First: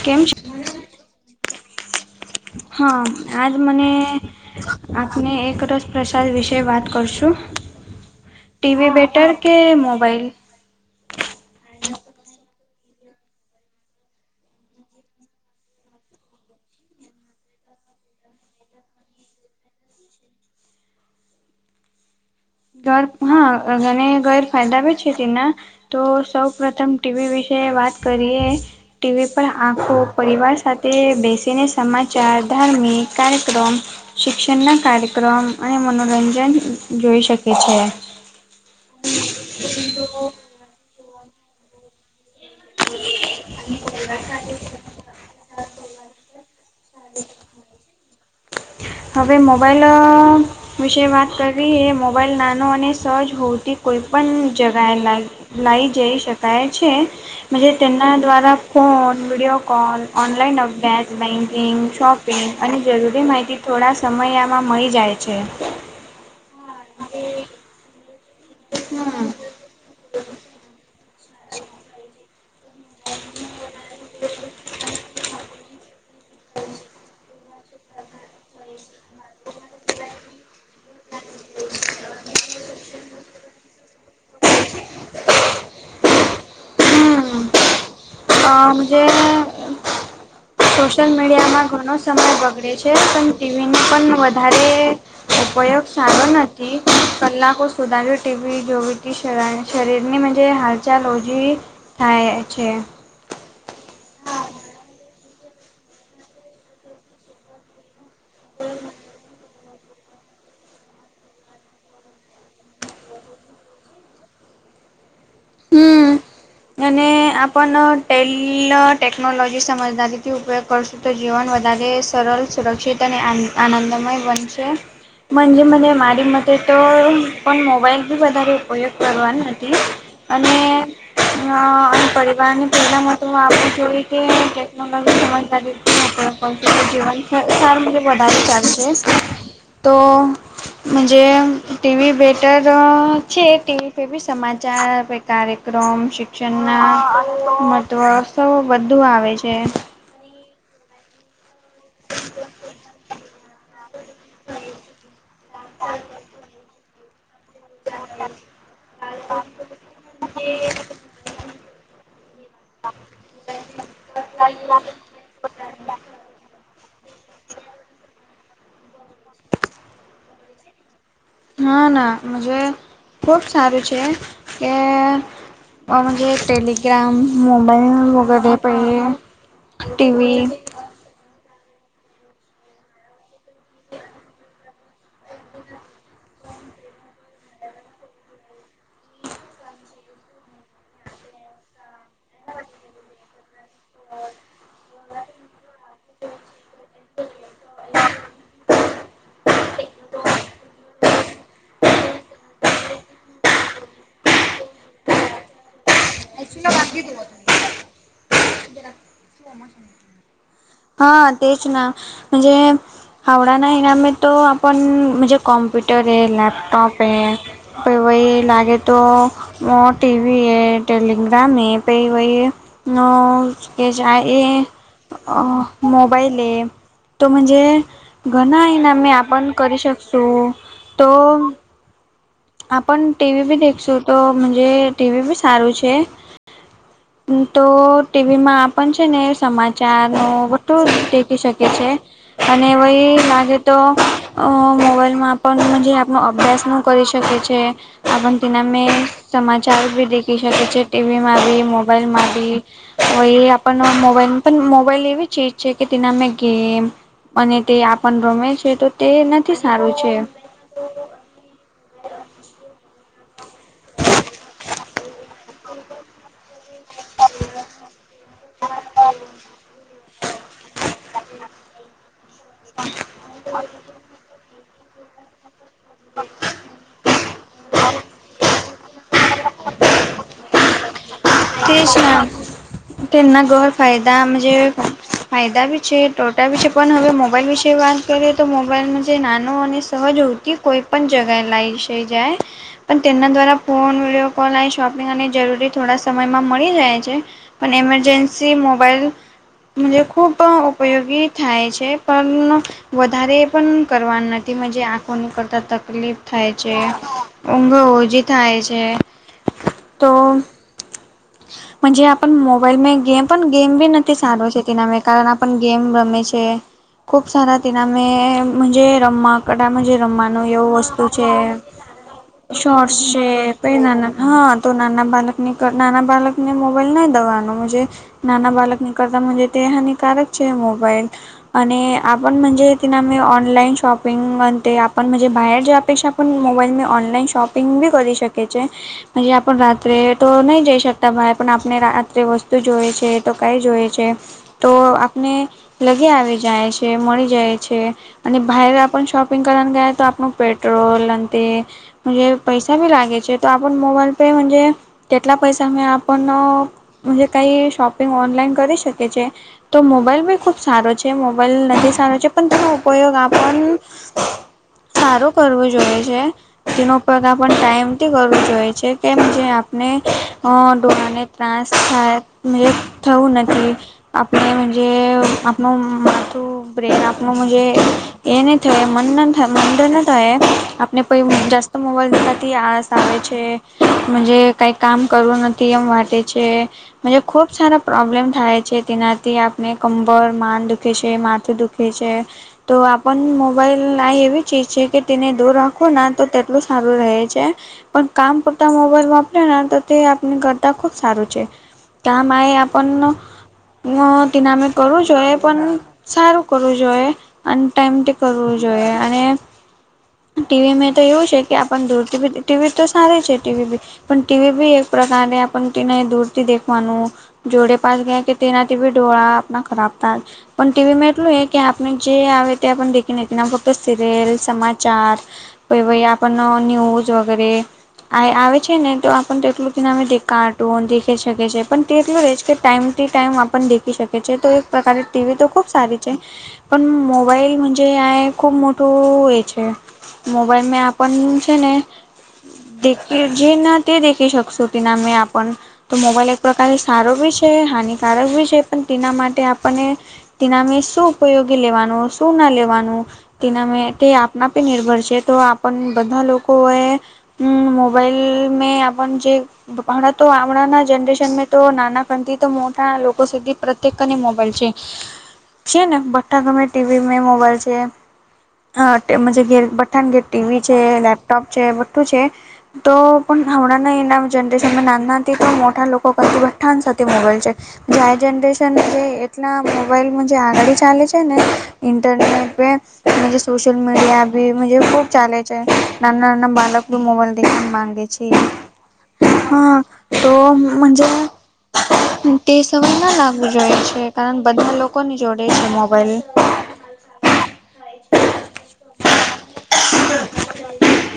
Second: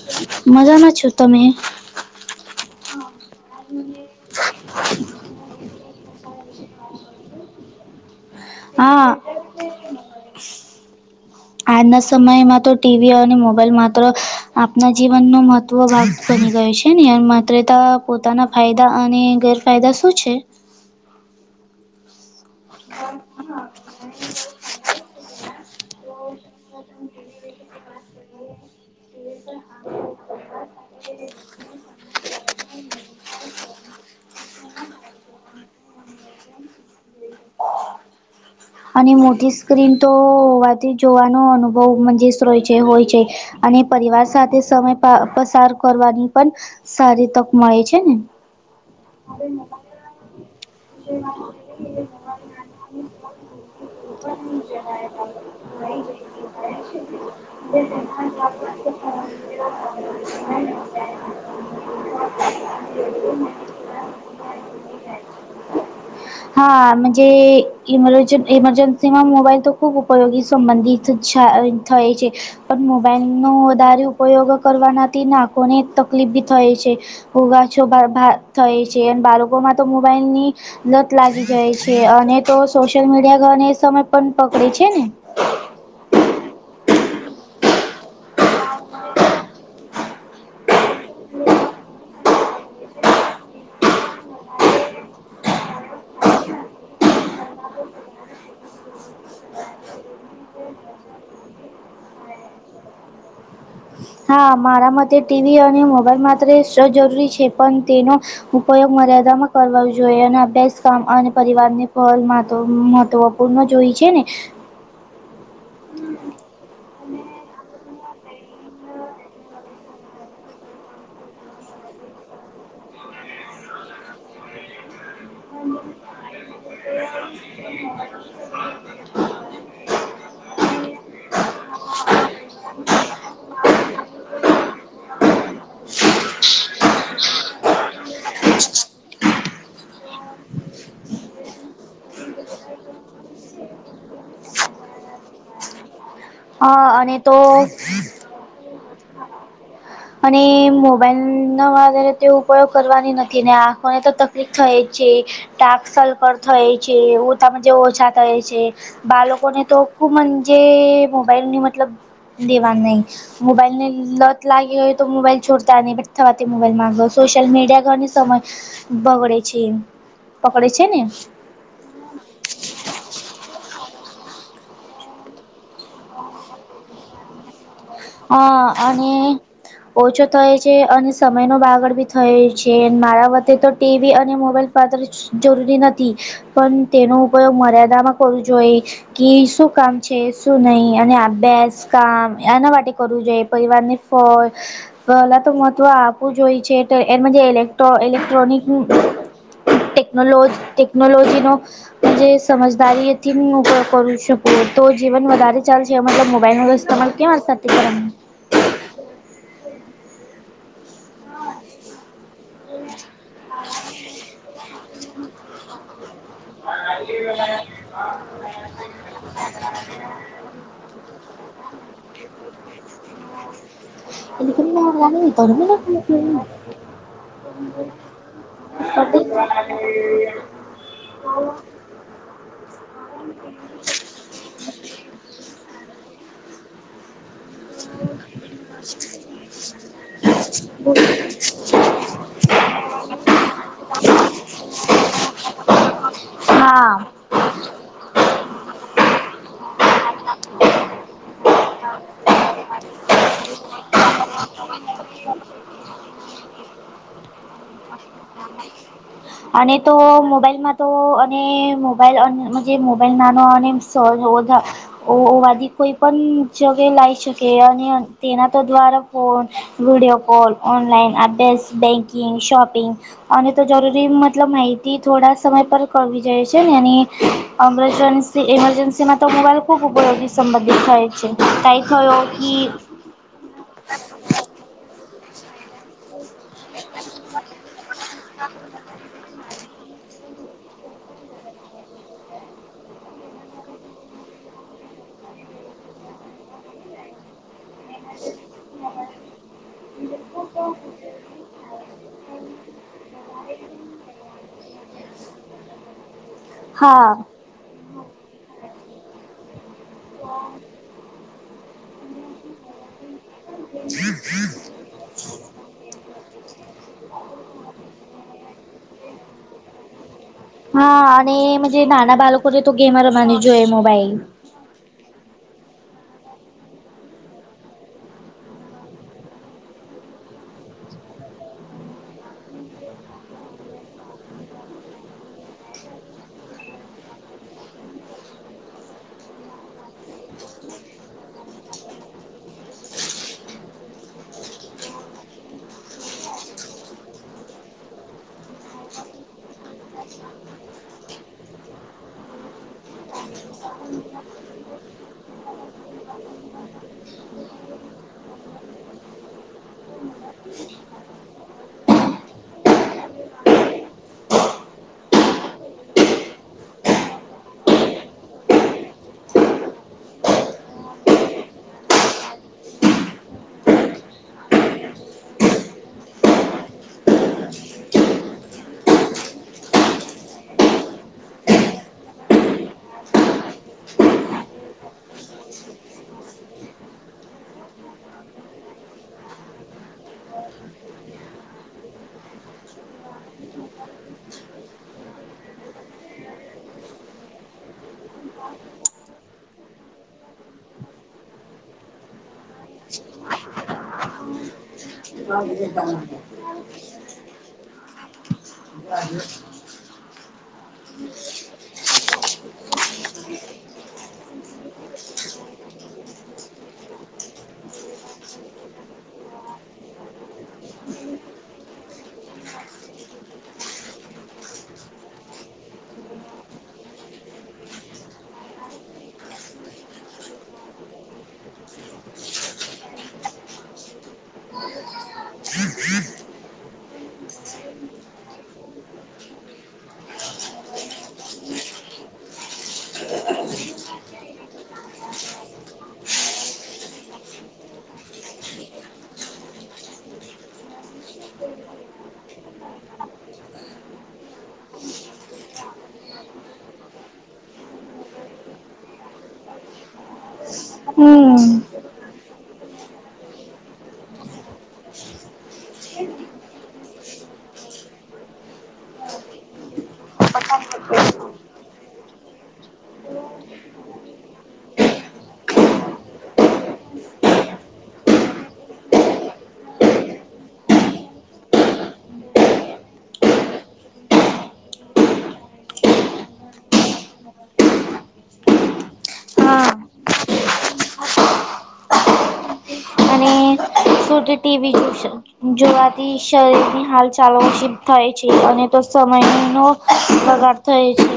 કેમ છો? મજામાં છો તમે? હા આજ મને આપને એક રસ પ્રસાદ વિશે વાત કરશું ટીવી હા બેટર કે મોબાઈલ આજના સમયમાં તો ટીવી અને મોબાઈલ માત્ર આપના જીવનનો મહત્વ ભાગ બની ગયો છે ને માત્રતા પોતાના ફાયદા અને ગેરફાયદા શું છે? ઘર હા અને ગેરફાયદા બી છે તેના તો સૌ પ્રથમ ટીવી વિશે વાત કરીએ ટીવી પણ આંખો પરિવાર સાથે બેસીને સમાચાર ધાર્મિક કાર્યક્રમ શિક્ષણ ના કાર્યક્રમ અને મનોરંજન જોઈ શક કે છે. તે જોવાનો અનુભવ મનજે સરોય છે હોય છે અને પરિવાર સાથે સમય પ પસાર કરવાની પણ સારી તક મળે છે ને હવે મોબાઈલ અહ વિશે વાત કરવી એ મોબાઈલ નાનો અને સહજ ભૌતિક કોઈપણ જગ્યાએ લાઈ લઈ જઈ શકાય છે મહનજે તેના દ્વારા ફોન વિડીયો કોલ ઓનલાઈન અભ્યાસ બેન્કિંગ શોપિંગ અને જરૂરી માહિતી થો થોડા સમયમાં મળી જાય છે હા મહનજે ઇમર હમ ઇમર્જન્સીમાં મોબાઈલ તો ખૂબ ઉપયોગી સંબંધિત [unintelligible] થાય છે પણ મોબાઈલ નો વધારે ઉપયોગ કરવાનાથી નાકોને તકલીફ બી થાય છે ઉગાછો બરબાદ થાય છે અને બાળકો માં તો મોબાઈલની લત લાગી જાય છે અને તો સોશિયલ મીડિયા ઘને એ સમય પણ પકડે છે ને હમ [unintelligible] સોશિયલ મીડિયામાં ઘણો સમય બગડે છે પણ ટીવીને પણ વધારે ઉપયોગ સારો નથી કલાકો સુધાર ટીવી જોવીતી શ શરીરની મજે હાલચાલ ઓજી થાય છે. હા મારા મતે ટીવી અને મોબાઈલ માત્ર સ જરૂરી છે પણ તેનો ઉપયોગ મર્યાદામાં કરવા જોઈએ અને અભ્યાસ કામ અને પરિવારને [unintelligible] પૂર્ણ જોઈ છે ને હમ અને આપ ટેલ ટેકનોલોજી સમજદારીથી ઉપયોગ કરશું તો જીવન વધારે સરળ સુરક્ષિત અને આનં આનંદમય બનશે મજે મને મારી મતે તો પણ મોબાઈલ બી વધારે ઉપયોગ કરવા નથી અને અને પરિવારની પહેલા તો આપ જોય કે ટેકનોલોજી [unintelligible] [unintelligible] જીવનાર વધારે ચાલશે તો મજે ટીવી બેટર છે ટીવી પે બી સમાચાર પે કાર્યક્રમ શિક્ષણ ના હા અને તો મહત્વ સૌ બધુઆવે છે. અને મોબાઈલ ન વધારે તે ઉપયોગ કરવાની નથી ને આંખોને તો તકલીફ થાય જ છે. ડાકૅ સકૅલ થાય છે ઉતામાં જે ઓછા થાય છે બાલકોને તો હું મજે મોબાઈલ ની મતલબ લેવા ન મોબાઈલને લત લાગે મોબાઈલ છોડતા નહી થવાથી મોબાઈલ માંગો સોશિલ મીડિયા ઘવા સમય બગડે છે પકડે છે ને હા ના મજે ખુબ સારું છે કે મ ટેલીગ્રામ મોબાઈલ વગેરે પે હા અને ઓછો તો ટીવી એ છે. અને સમય નો બાગળ બી થયો છે મારા વતે તો ટીવી અને મોબાઈલ પાત્ર જરૂરી નથી પણ તેનો ઉપયોગ મર્યાદામાં કરવો જોઈ કે શું કામ છે શું નહી અને અભ્યાસ કામ એના માટે કરવું જોઈ પરિવારને ફોન પલા તો મહત્વ આપવું જોય છે ઇલેક્ટ્રોનિક ટેકનોલો ટેકનોલોજી નો જે સમજદારી તી, હું ઉપયોગ કરી શકું તો જીવન વધારે ચાલે છે મતલબ મોબાઈલ વગર [unintelligible] [unintelligible] હા, તે જ ને જે હાંડવાના ઈનામે તો આપ મ કમ્પ્યુટર લેપ લેપટોપ હે, પણ એમાં લાગે તો [unintelligible] ટીવી હે ટેલિગ્રામ એ પણ વાપરે કે [unintelligible] જાય એ દીકરી ના લાગે અ મોબાઈલ ધર્મ હે તો મજે ઘણાં ઈનામ આપણે કરી શકીશું તો આપણે ટીવી પણ દેખશું તો મજે ટીવી બી સારું છે. તો ટીવીમાં આપણે છે ને, સમાચાર વધુ જોઈ શકે છે. અને વહી લાગે તો અ મોબાઈલમાં પણ જે આપનો અભ્યાસ હું હા કરીશ. શકે છે. આપણે તેમાં સમાચાર બી દેખી શકે છે, ટીવીમાં બી મોબાઈલમાં બી હા, એ આપણને મોબાઈલ પણ, મોબાઈલ એવી ચીજ છે કે, તેમાં અમે ગેમ અને તે આપણે રમીએ છીએ, તો તે નથી અને તો સારું છે. મોબાઈલમાં તો અને મોબાઈલમાં મોબાઈલ નાનો અને સગવડ હોવા કોઈ પણ જગ્યાએ લઈ શકે અને તેના દ્વારા ફોન, વીડિયો કોલ, ઓનલાઈન અભ્યાસ, બેંકિંગ, શોપિંગ અને તો જરૂરી મતલબ માહિતી થોડા સમયમાં મેળવી શકાય છે ને, ઇમરજન્સીમાં તો મોબાઈલ ખૂબ ઉપયોગી સાબિત થાય છે. કાંઈ થયો કે તેના ઘણા ફાયદા છે. ફાયદા પણ છે, નુકસાન પણ છે. પણ હવે મોબાઈલ વિશે વાત કરીએ તો મોબાઈલમાં જે નાનો અને સહજ હોય છે. કોઈપણ જગ્યાએ લઈ જઈ શકાય. પણ તેના દ્વારા ફોન, વીડિયો કોલ અને શોપિંગ અને જરૂરી થોડું સમયમાં મળી જાય છે પણ, ઇમરજન્સીમાં મોબાઈલ જે ખૂબ ઉપયોગી થાય છે, પણ વધારે એ પણ કરવાનું નથી, જે આંખોની કરતાં તકલીફ થાય છે, હા ઊંઘ ઓછી થાય છે, તો જો મોબાઈલમાં ગેમ પણ, ગેમ પણ નથી સારું. નહીં, કારણ કે ગેમ રમે છે. ખૂબ સારી રીતે રમે છે, નામે જ રમવા એવું વસ્તુ હા છે, અને મજે નાના બાળકોને તો ગેમ શોર્ટ્સ છે, રમવાની જોઈએ એ મોબાઈલ. હા. તો, નાના બાળકને મોબાઈલ નહીં આપવાનો, મોજે નાના બાળકને તો એ હાનિકારક છે, મોબાઈલ. અને આપણે તેમાં ઓનલાઈન શોપિંગ અને આપણે બહાર જવાના પૈસા પણ મોબાઈલની ઓનલાઈન શોપિંગ પણ કરી શકે છે, જે આપણે ઘરે તો નહીં જઈ શકતા ભાઈ પણ, આપણે રાત્રે વસ્તુ જોઈએ છે, તો કંઈ જોઈએ છે? તો આપણને લઈ આવી જાય છે, મળી જાય છે. અને બહાર આપણે શોપિંગ કરવા ગયા તો આપણું પેટ્રોલ અને તે જે પૈસા પણ લાગે છે, તો આપણે મોબાઈલ પર કેટલા પૈસામાં આપણે કંઈ શોપિંગ ઓનલાઈન કરી શકીએ છીએ? તો મોબાઈલ પણ ખૂબ સારો છે, મોબાઈલ નથી સારો છે, પણ તેનો ઉપયોગ આપણે સારું કરવું જોઈએ છે. તેનો ઉપયોગ ટાઈમથી કરવો જોઈએ છે, કેમ કે ને આંખોને ત્રાસ થવો નથી. આપણે મગજ, આપણું બ્રેન, આપણું મગજ એના કારણે મનમાં થાય, આપણે કોઈ જાસ્ત મોબાઈલમાંથી આસક્તિ આવે છે. જે કંઈ કામ કરવું નથી, એમ લાગે છે. મ ખુબ સારા પ્રોબ્લેમ થાય છે, તેનાથી આપણે કંમર માથું દુખે છે, માથું દુખે પી છે. તો આપણ મોબાઈલ આ એવી ચીજ છે કે, તેને દૂર રાખો ને તો તેટલું સારું રહે છે. પણ, કામ કરતા મોબાઈલમાં તો તે આપને કરતા ખુબ સારું છે, કામ એ આપણ હ, તે નામે કરું જોઈએ પણ, સારું કરવું જોઈએ. અને ટાઈમ તે કરવું જોઈએ અને ટીવી મે તો એવું છે કે, આપ દૂર ટીવી તો સારી છે, ટીવી બી પણ ટીવી ભી એક પ્રકારારે આપ ટ દૂરથી દેખવાનું જોડે પાસ ગયા કે, તેનાથીવી ડોળા આપણા ખરાબ થ પણ ટીવીમાં એટલું એ કે આપણે જે આવે તે દેખી નથી, નામ ફક્ત સિરિયલ, સમાચાર. પ વ આપ ન્યૂઝ વગેરે આ આવે. છે ને, તો આપ તો એટલું કે નામે દેખાટું દેખી શકે છે, પણ તે એટું ર રહે છે, કે ટાઈમ ટુ ટાઈમ આપણ દેખી શકેએ. તો એક પ્રકારે ટીવી તો ખુબ સારી છે. પણ મોબાઈલજે આ ખૂબ મોટું હો છે. મોબાઈલ મે આપણ છે ને, દે જેી ના તે દેખી શકશો, ત ના મે આપ. તો મોબાઈલ એક પ્રકારે સારો બી છે, હાનિકારક ભી છે, પણ તેના માટે આપણને તેના અમે શું ઉપયોગી લેવાનું? શું ના લેવાનું? તેના તે આપનાપે નિર્ભર છે, તો આપણ બધા લોકો એ મો મોબાઈલ મે જેણા તો આવણા ના જેનરેશન તો હમ્મ. ના. પરંત તો મોટા લોકો સુધી પ્રત્યેકની મોબાઈલ છે. છીએ ને, ભઠકમાં ટીવીમાં મોબાઈલ છે. અ ઘેર બઠાને, ઘેર ટીવી છે, લેપટોપ છે, બધું છે. તો પણ હમણાં એના જનરેશનમાં નાના હતી, તો મોટા લોકો કરતી બ ઠાન્સ હતી, મોબાઈલ છે. જનરેશન જે એટલા મોબાઈલમાં જે આગળ ચાલે છે ને, ઇન્ટરનેટ. સોશિલ મીડિયા બી ખૂબ ચાલે છે, નાના-નાના બાલક મો માગે છે, હા. તો મજે. તે સમયમાં અને સુધ ટીવી જોડે છે જોવાથી મોબાઈલ. શરીરની હાલ ચાલુ થાય છે, અને તો સમયનો બગાડ થાય છે.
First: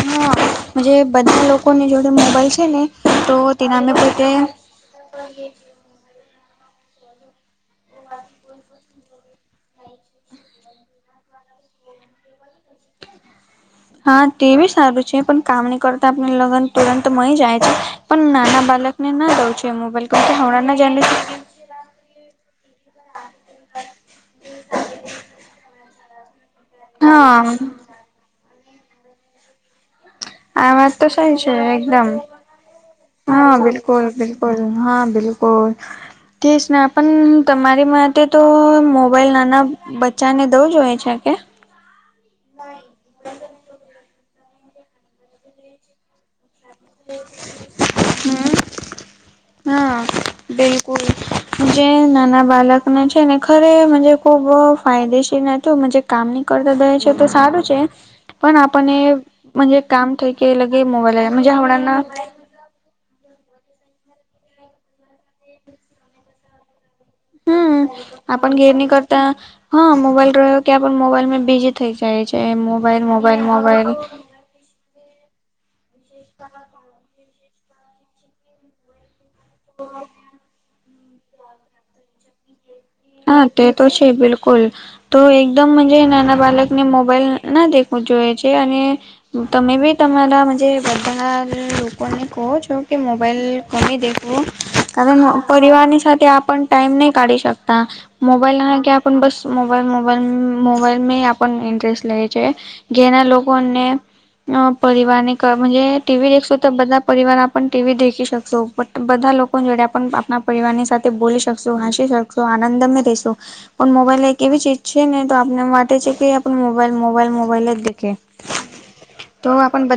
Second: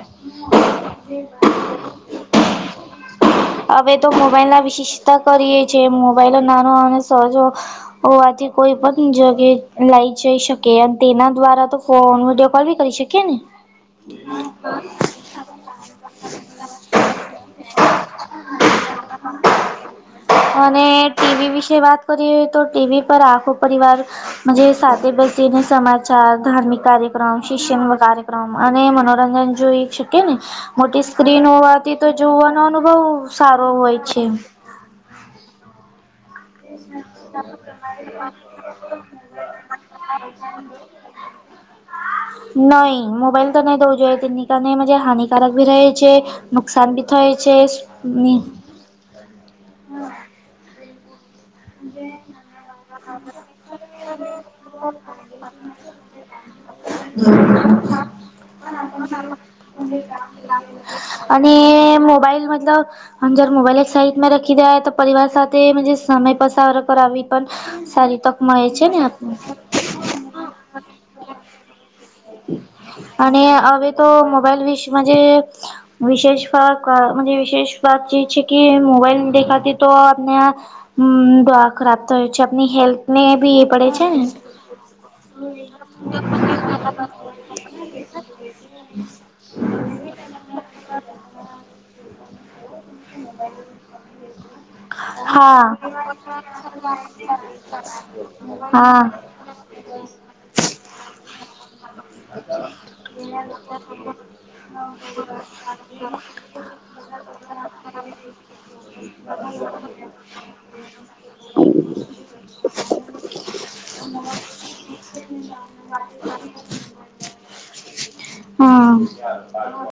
હા, જે બધા લોકોની જોડે મોબાઈલ છે ને, તો તેના મે હવે તો પોતે મોબાઈલના વિશિષ કરીએ છી, મોબાઈલો નાનો અને સહજો હોવાથી કોઈ પણ જગ્યા લઈ જઈ શકે, અને તેના દ્વારા તો ફોન વિડીયો કોલ બી કરી શકીએ ને. હા, તે બી સારું છે, પણ કામ ન કરતા આપને લગ્ન તુરંત મળી જાય છે. પણ નાના બાળકને ના દઉં છું, એ મોબાઈલ કમ કે હમણાંં જનરેશન એવી વિશે વાત કરી તો, ટીવી પર આખો પરિવાર સાથે બેસીને સમાચાર, ધાર્મિક હા કાર્યક્રમ, શિક્ષણ કાર્યક્રમ અને મનોરંજન જોઈ કે ને આ વાત મોટી તો સહી સ્ક્રીન છે હોવાથી એકદમ તો, જોવાનો અનુભવ હા, સારો હોય બિલકુલ, છે. બિલકુલ, હા બિલકુલ. તેસ ના પણ તમારી માટે તો મોબાઈલ નાના બચ્ચાને દવું જો હોએ છે. ત કે [unintelligible] નહી મોબાઈલ તો નહી દઉ જો, તે નની ક નજ હાનિકારક ભી રહે છે. નુકસાન બી થાય છે. હમ હા, બિલકુલ. જે નાના બાળક ના છે ને, ખરે ખુબ ફાયદેશીલ હતું. કામ નની કરતા દે છે, તો સારું છે. પણ આપણ ને કામ થ કે, લગે મોબાઈલ હ. અને જર મોબાઈલ એક સાઈડ માં રાખી દેાય તો, પરિવાર સાથે સમય પસાર કરાવી પણ હમ, સારી તક આપ મળે છે ઘેરણી ને કરતા. આપને હા, મોબાઈલ રહ્યો કે આપ મોબાઈલ મે બીજી અને હવે તો મોબાઈલ વિષે માં જે વિશેષ [unintelligible] વિશેષ વાત જે છે કે મોબાઈલ ની આતી તો આપને ઉમ્મ ડોળા ખરાબ થાય છે આપની હેલ્થ ને હા બી તે એ તો પડે છે ને બિલકુલ તો એકદમ મહનજે નાના બાલક ને મોબાઈલ ના દેખવુ જોઈએ છે અને તમે બી તમારા મહનજે બધા લોકોને કહો છો કે મોબાઈલ કમી દેખવો કારણ હા પરિવારની સાથે આપણ ટાઈમ નહી કાઢી શક તા મોબાઈલ લગાકે હા આપણ બસ મોબાઈલ મોબાઈલ મોબાઈલ મે આપણ ઇન્ટ્રેસ્ટ લેે છે ઘેર ના લોકોને અહ પરિવાર ની ક મહનજે ટીવી દેખશું તો બધા પરિવાર આપણ ને ટી વી દેખી શકશો બધ બધા લોકો જોડે પણ આપણા પરિવારની સાથે બોલી શકશો હસી શક સોં આનંદમે રેશો પણ મોબાઈલ એક એવી ચીજ છે ને તો આપને વાટે છે કે આપણ મોબાઈલ મોબાઈલ મોબાઈલ જ દેખે તો હા આપણ